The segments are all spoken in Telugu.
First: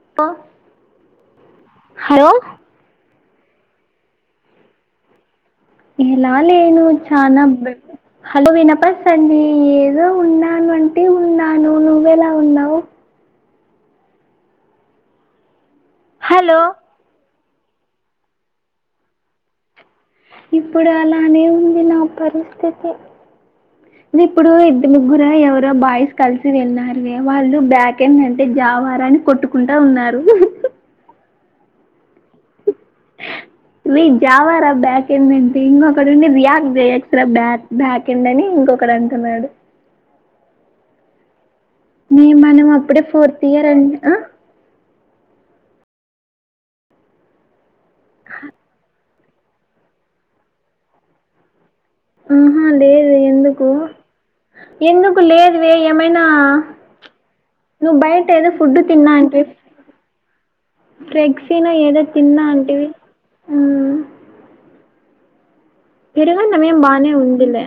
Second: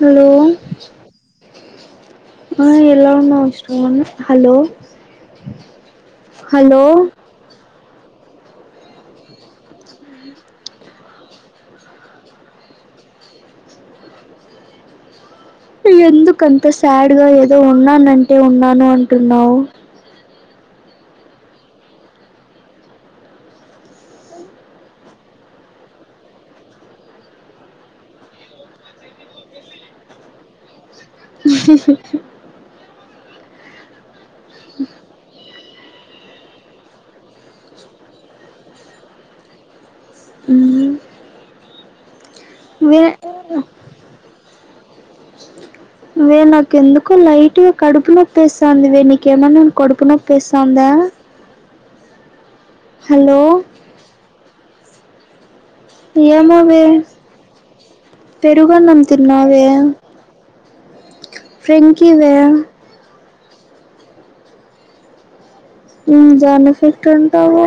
హలో హలో ఆ ఎలా ఉన్నావ్ స్టోన్ హలో హలో ఇలాలేము చానా హలో వినపస్తంది ఏదో ఉన్నాను అంటే ఉన్నాను నువ్వ ఎలా ఉన్నావు. ఎందుకు హలో అంత సాడ్గా ఏదో ఉన్నానంటే ఉన్నాను అంటున్నావ్. ఇప్పుడు అలానే ఉంది నా పరిస్థితి ఇప్పుడు ఇద్ ముగ్గుర ఎవరో బాయ్స్ కలిసి వెళ్ళారువే, వాళ్ళు బ్యాకెండ్ అంటే జావరా అని కొట్టుక్ కుంటా ఉన్నారు ఉహుహు ఉహుహుహు రే జావారా బ్యాకెండ్ అంటే ఇంకొక్కడు ఉండి రియాక్ ఎక్స్రా బ్యాక్ బ్యాక్ కిందని ఇంకొకడు అంటన్నాడు ఉ మే మనం అప్పుడే ఫోర్త్ ఇయర్ అనే ఆ వే నాకు ఎందుకో లైట్గా కడుపునప్పేసాందివే నీకేమైన్నా కడుపు నొప్పిస్తాందా. ఆహా లే హలో ఎందుకు ఎందుకు లేద్ వే ఏమైనా ఏమోవే నువ్ బయటేదో ఫుడ్ పెరుగన్నం తిన్నా అంటివి తిన్నావే ఫ్రెగ్సీనో ఏదో ఫ్రెంకీవే తిన్నా అంటివి ఉమ్ మ్మ్ పెరుగన్నం దాని ఏం ఎఫెక్ట్ బానేే ఉందిలే అంటావా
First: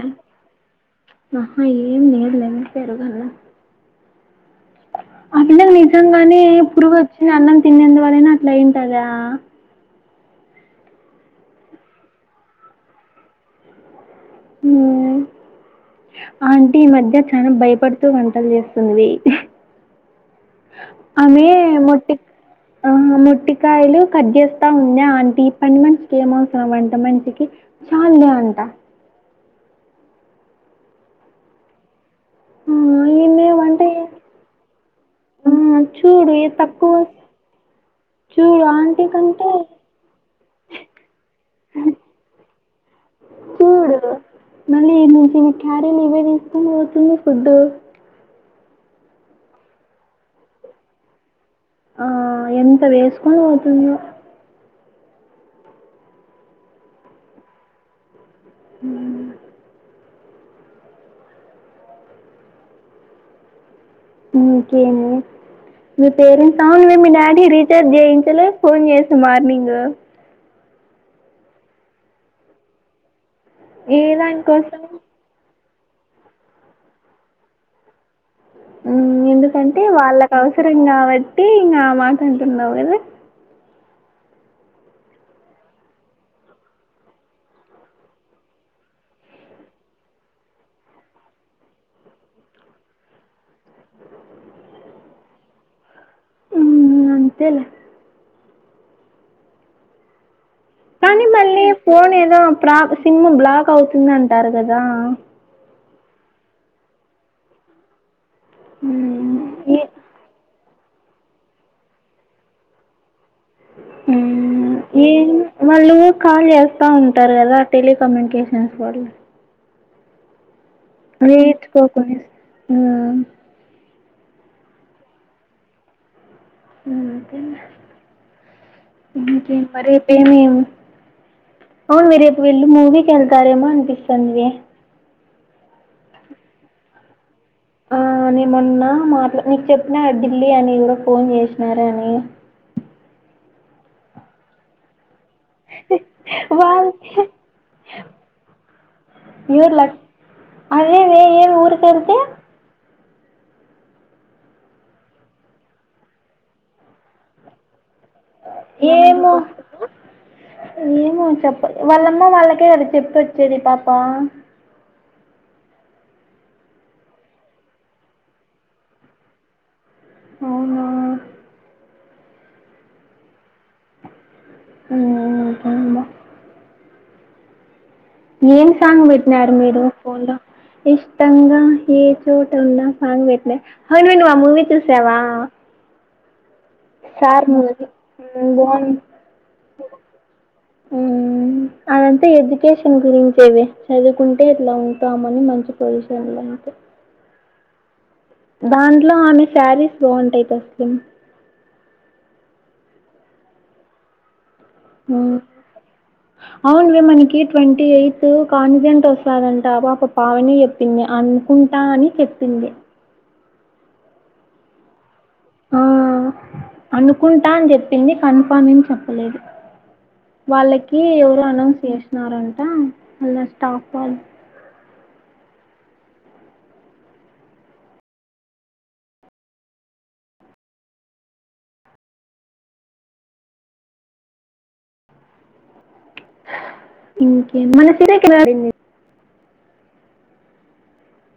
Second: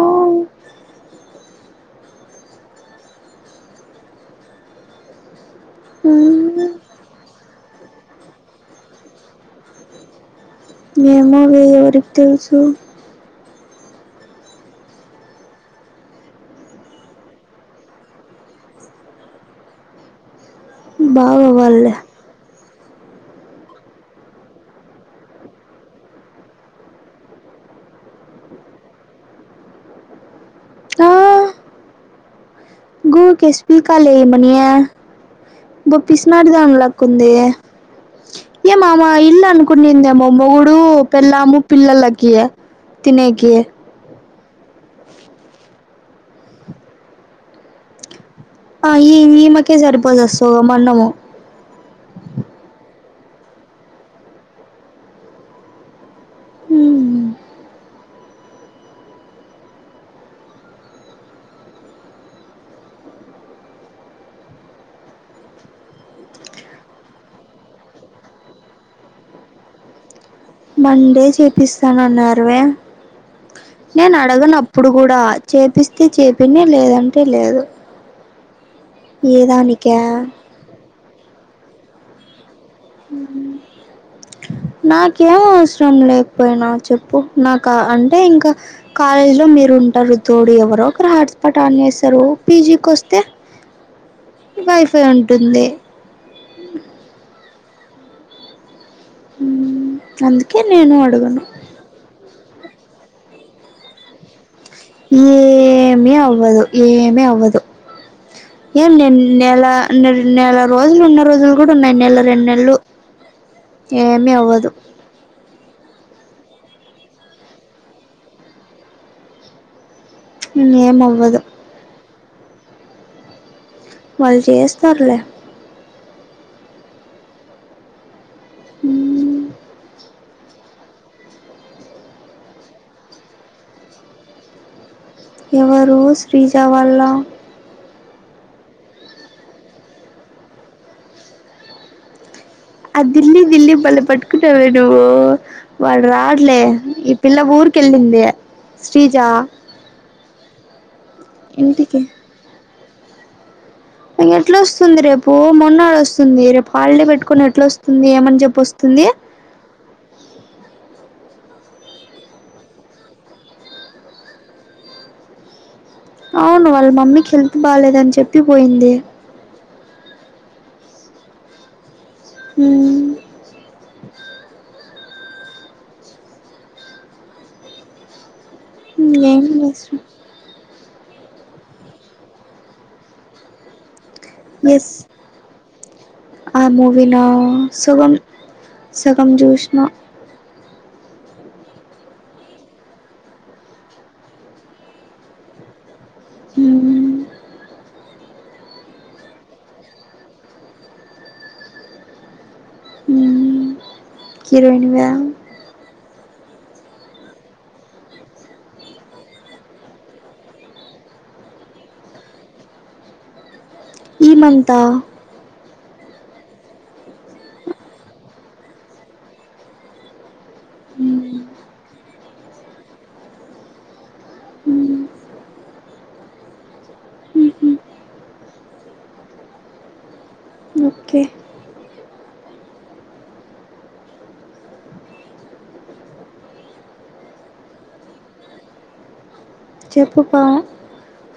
ఆహా ఏం లేదులే పెరుగన్నం అవిలే నిజంగానే మ్మ్ పురుగు వొచ్ అన్నం తినన్నందువలనా అట్లా ఆయింటాదా ఏమోవే ఎవరికి తెలుసు నువే ఆంటీ ఈ మధ్య చానా భయపడుతూ వంటలు చేస్తుంది హు. ఆమె బాగవ్వాలిలే మోటిక్ ఆ ఆ ముట్టికాయలు కట్ చేేస్తా ఉంద్య ఆంటీ పని మనిషికి ఏం అవసరం అంటా మనిషికి చాల్లే అంటా ఉ గుబికేసి పీకలే ఇయమ్మని ఆ బొ చూడు ఏ పిసినారి తక్కువ దానిలెక్క ఉందే. చూడు ఏం ఆంటీ ఆమె ఇల్లు కంటే అనుకుందేమో మొగుడు పెళ్ళాము పిల్లలకి తినేకి చూడు మళ్ళీ ఈమె క్యారీలు ఇవే తీసుకొని పోతుంది ఫుడ్డు ఆ ఈ ఈమకే సరిపోదు సగమన్నము ఆ ఎంత వేసుకొని పోతుందో ఉ ఇంకేమి మీ పేరెంట్స్ అవునువే మీ డాడీ రీచార్జ్ చేయించలే ఫోన్ చేసి మార్నింగు. మండే చేపిస్తాను అన్నారువే ఏ నేను అడగను దానికోసం అప్పుడు కూడా. చేపిస్తే చేపిని లేదంటే లేదు ఉమ్ ఏ ఎందుకంటే దానికే వాళ్ళకు అవసరం కాబట్టి ఇంకా ఆ మాట అంటున్నావు కదా. అ నాకేం అవసరం లేకపోయినా చెప్పు నాకు అ అంటే ఇంకా కాలేజ్లో మీరు ఉంటారు తోడు ఎవరో ఒకరు హాట్స్పాట్ ఆన్ చేస్తారు పీజీకి వస్తే అ వైఫై ఉంటుంది హుమ్ అంతేలే హుమ్ అందుకే నేను కానీ అడగను మళ్ళీ ఫోన్ ఏదో ప్రా సిమ్ బ్లాక్ అవుతుంది అంటారు కదా ఏమి అవ్వదు ఏమి అవ్వదు ఏం నేన్ మ్మ్. నెల ఏ నెల రోజులు ఉన్న రోజులు కూడా ఉన్నాయి నెల రెండు నెల్లు ఏమి అవ్వదు ఏ వాళ్ళు కాల్ చేస్తా ఉంటారు కదా టెలికమ్యూనికేషన్స్ వాళ్ళు ఏమ్ అవ్ మీట్ కోకుని ఆ వాళ్ళు చేస్తరులే అంతేలే మ్మ్. ఇంకెం మ రేపేమి అవును మే రేపు వీళ్ళు మూవీకి వెళ్తారేమో అనిపిస్తుంది ఎవరు శ్రీజ వాల్ల ఆ నేమొన్నా మాట్ నీకు చెప్పిన ఢిల్లీ అని ఎవరో ఫోన్ చేసినారని ఆ దిల్లీ దిల్లీ బలే పట్టుకున్నావే నువ్వు వాళ్ళు రార్లే వాళ్ళు ఈ పిల్ల ఊరికెళ్ళింది శ్రీజా ఎవర్ లక్ అదేనే ఏమ్ ఇంటికి ఊరుకెళ్తే ఎట్లోస్తుంది రేపు మొన్నాడ్ వస్తుంది రేపు హాలిడే పెట్టుకొని ఎట్లా వస్తుంది ఏమని చెప్ ఏమో ఏమో చెప్ప వాళ్ళమ్మ వాళ్ళకే కద చెప్పొచ్చేది ఈ పాప అవును వాళ్ళ మమ్మీకి హెల్త్ బాలేదని చెప్పి పోయింది అవునా హుమ్ హుమ్ ఏం సాంగ్ ఏం పెట్టినారు మీరు చేస్తాం ఫోన్ లో ఇష్టంగా ఏ చోట ఉన్నా సాంగ్ పెట్నా అవును మే నువ్వు ఆ మూవి ఎస్ చూసావా ఆ మూవీనా సార్ మూవీ సుగం బాగుంది సగం జుష్న హుమ్ అదంత ఎడ్యుకేషన్ గురించే వే చదువుకుంటే ఇట్లా ఉంటామని మంచి పొజిషన్ [unintelligible] ఉమ్, దాంట్లో ఆమె శారీస్ బాగుంటాయి [unintelligible] హుమ్ హిరోయిను ఆ అవును మే మనకి ట్వంటీ ఎయిత్ కాన్జెంట్ వస్తాదంట ఆ పాప పావని అనుకుంటా అని చెప్పింది ఈమంతా ఆ అనుకుంటా అని చెప్పింది కన్ఫామ్ ఏం చెప్పలేదు వాళ్ళకి ఎవరో అనౌన్స్ చేసినారంట వాళ్ళ స్టాప్ వాళ్ళు ఓకే ఇంకే [unintelligible] చెప్పు పా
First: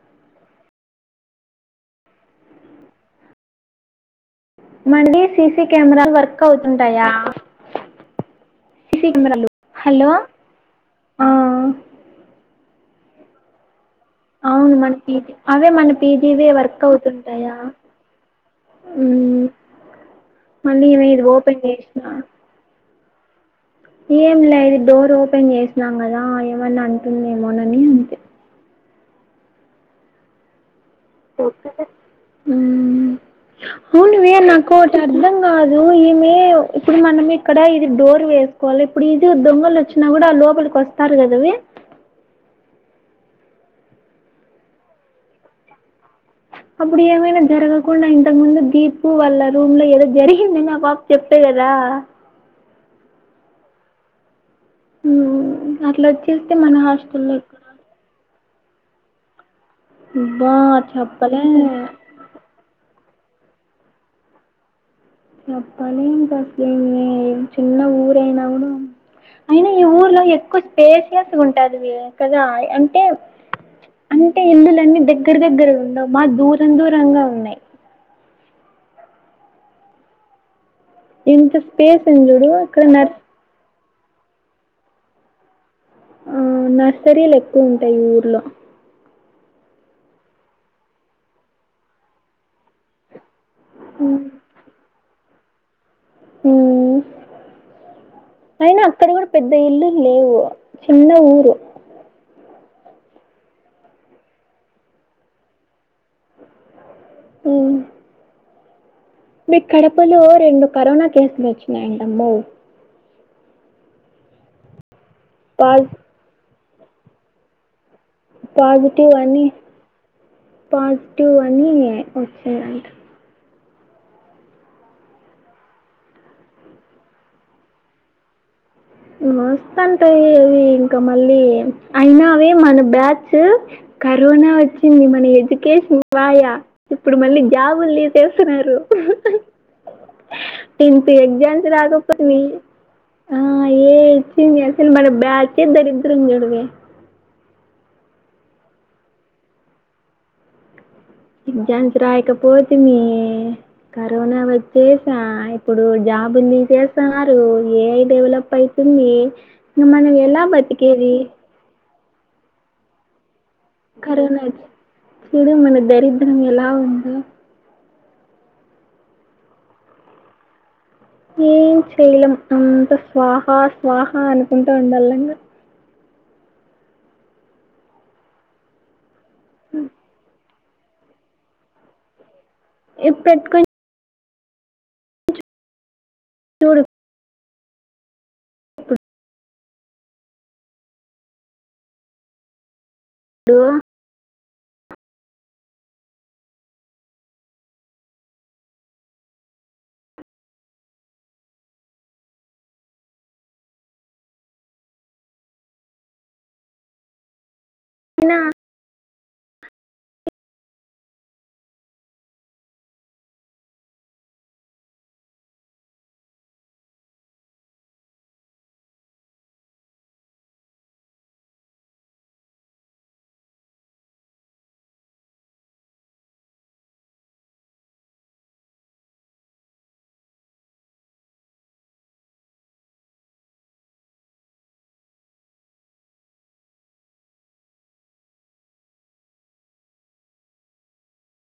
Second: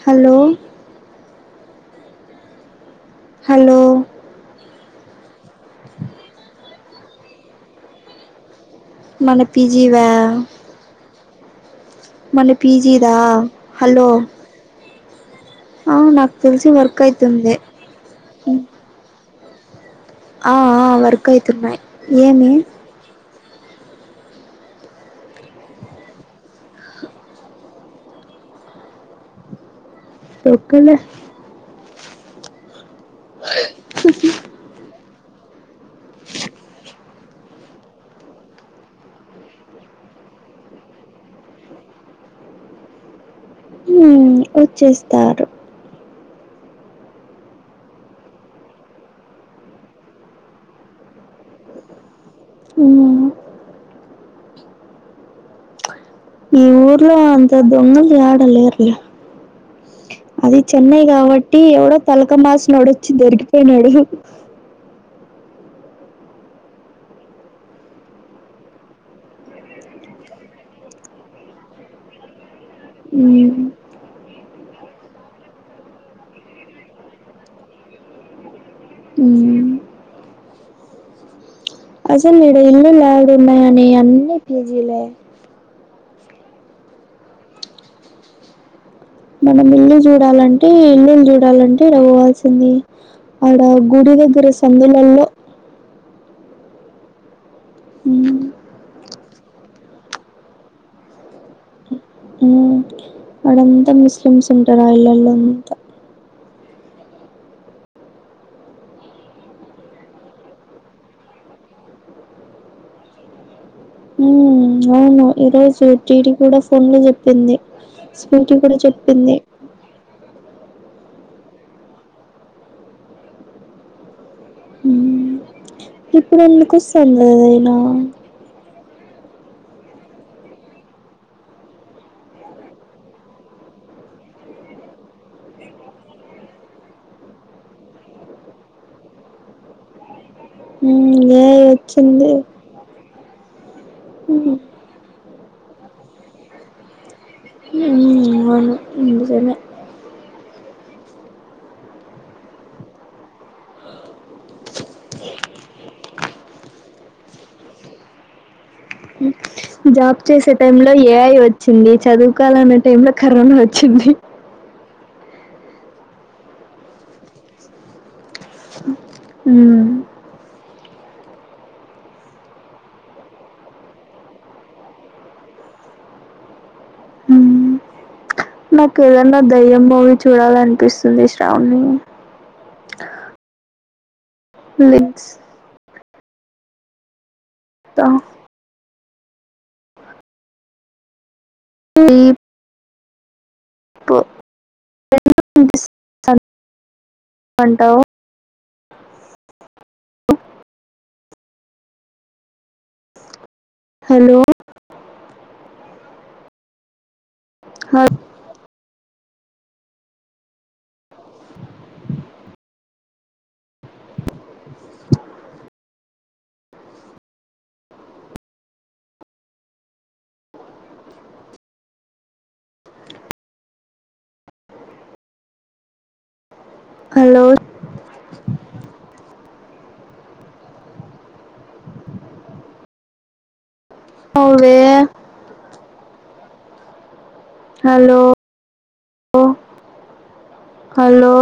హలో హలో మంది సిసి కెమెరాలు వర్క్ అవుతుంటాయా సీసీ మన కెమెరాలు పీజీ వా హలో ఆ మన పీజీదా హలో అవును మన పీజీ అవే మన ఆ నాకు పీజీవి తెలిసి వర్క్ అయితుంది అవుతుంటాయా ఊ ఆ మళ్లి ఆ ఇవి వర్క్ ఓపెన్ అయితున్నాయి చేస్నా ఏమి ఏం లే ఇది డోర్ ఓపెన్ చేసినాం కదా ఏమన్నా అంటుందేమోనని అంతే. తొక్కలే ఊ హు వే నాకు ఓటి అర్థం కాదూ ఈమే ఇప్పుడు మనం ఇక్కడ ఇది డోర్ వేస్ కోల ఇప్పుడు ఈజీగా దొంగలు వచ్చినా కూడా లోపలికి వస్తారు కదవే ఊ వచ్చేస్తారు అప్పుడు ఏమైనా జరగకుండా ఇంతకు ముందు దీపు వాళ్ళ రూమ్ లో ఏదో జరిగింది అని ఆ పాప చెప్పే కదా. మ్మ్ ఊ అట్ల ఈ ఊర్లో అంత దొంగల్ యాడ లేరులే. అబ్బా అది చెన్నై చెప్పలే కాబట్టి ఎవడో తలకమాసినోడొచ్చి దొరికిపోయినాడు. అట్టనే ఇంక అసలేం లే చిన్న ఊరైనకూడ అయినా ఈ ఊర్లో ఎక్కువ స్పేసియస్ ఉంటాది వే కదా, అంటే మ్మ్ అంటే ఇల్లులన్నీ దగ్గర దగ్గర ఉండవు మా దూరం దూరంగా ఉన్నయ్ ఊ ఇంత స్పేస్ ఉంది చూడు ఇక్కడ నర్ ఉన్నా గానీ అన్ని పీజీ లే ఆ నర్సరీలు ఎక్కువుంటాయ్ ఈ ఊర్లో మనం ఇల్లు చూడాలంటే ఇల్లులు చూడాలంటే ఈడ పోవాల్సింది ఆడ గుడి దగ్గర సందులల్లో ఊ మ్మ్ అయినా అక్కడ కూడా పెద్ద ఇల్లులు లేవు చిన్న ఊరు ఊ అంతా ముస్లిమ్స్ ఉంటరు ఆ ఇల్లొళ్లంతా ఊ మీ కడపలో రెండు కరోనా కేసులు వచ్చినాయంటమ్మో ఊ అవును ఈరోజు పాజ్ జీడి కూడా ఫోన్ లో చెప్పింది. స్వీటీ కూడా చెప్పింది. పార్ట్ టూ అని వచ్చిందంట. ఇప్పుడెందుకు వస్సంది అదైనా ఇంగ వస్తాంటయి అవి ఇంకా మళ్ళీ, అయినా అవే మన బ్యాచ్చు కరోనా వచ్చింది మన ఎడ్యుకేషన్ పాయ ఇప్పుడు మళ్ళీ జాబులు తీసేస్తున్నారు. టెన్త్ హ్మ్ ఎగ్జ ఏఐ మ్స్ వచ్చింది రాయకపోతిమి ఆ ఏ ఐ హ్మ్ వచ్చింది అసలు మన బ్యాచ్చే దరిద్రం చూడువే ఉ అవును నిజమే ఎగ్జామ్స్ రాయకపోతిమీ కరోనా వచ్చేసా, ఇప్పుడు జాబులు తీసేస్తన్నారు, ఏ ఐ డెవలప్ అయి తుందీ జాబ్ చేసే టైం లో ఏఐ వచ్చింది, చదువుకోవాలన టైం ల కరోనా వ కరోనా చూడె మన దరిద్రం ఎలా ఉంది ఉ ఏం చెయలేం అంత స్వాహ స్వాహ అనుకుంట ఉండల్లా ఇంగ హ్మ్ నాకు ఏదన్న దయ్యం మూవీ చూడాలనిపిస్తుంది శ్రావనీ. ఇప్ పెట్కొన్ లింక్స్ చూడు త ఈ డు కో [inaudible] అంటావ్ హలో హయ్ నా హలో అవ్వే హలో అ హలో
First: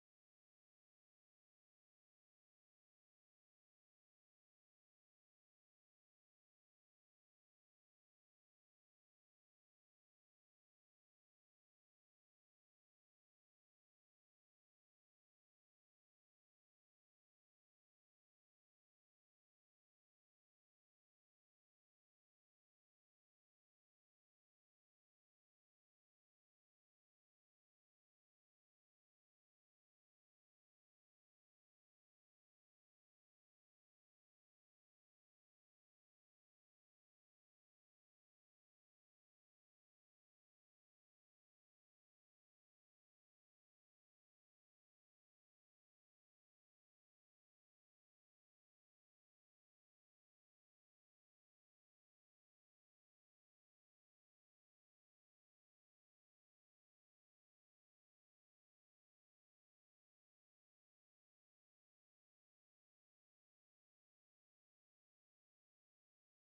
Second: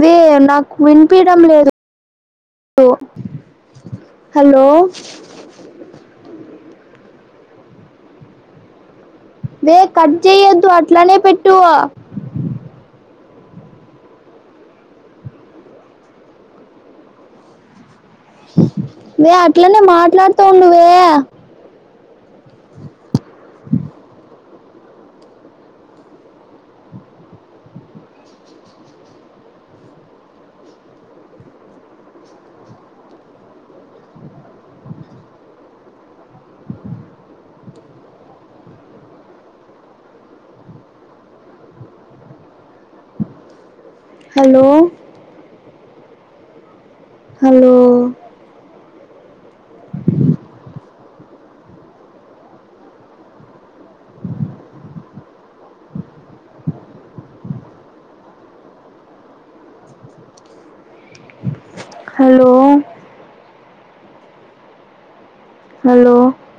వే నాకు వినిపిడం లేదు హలో వే కట్ చేయ్యొద్దు అట్లనే పెట్టు వే అట్లనే మాట్లాడుతు ఉండు వే హలో హలో హలో హలో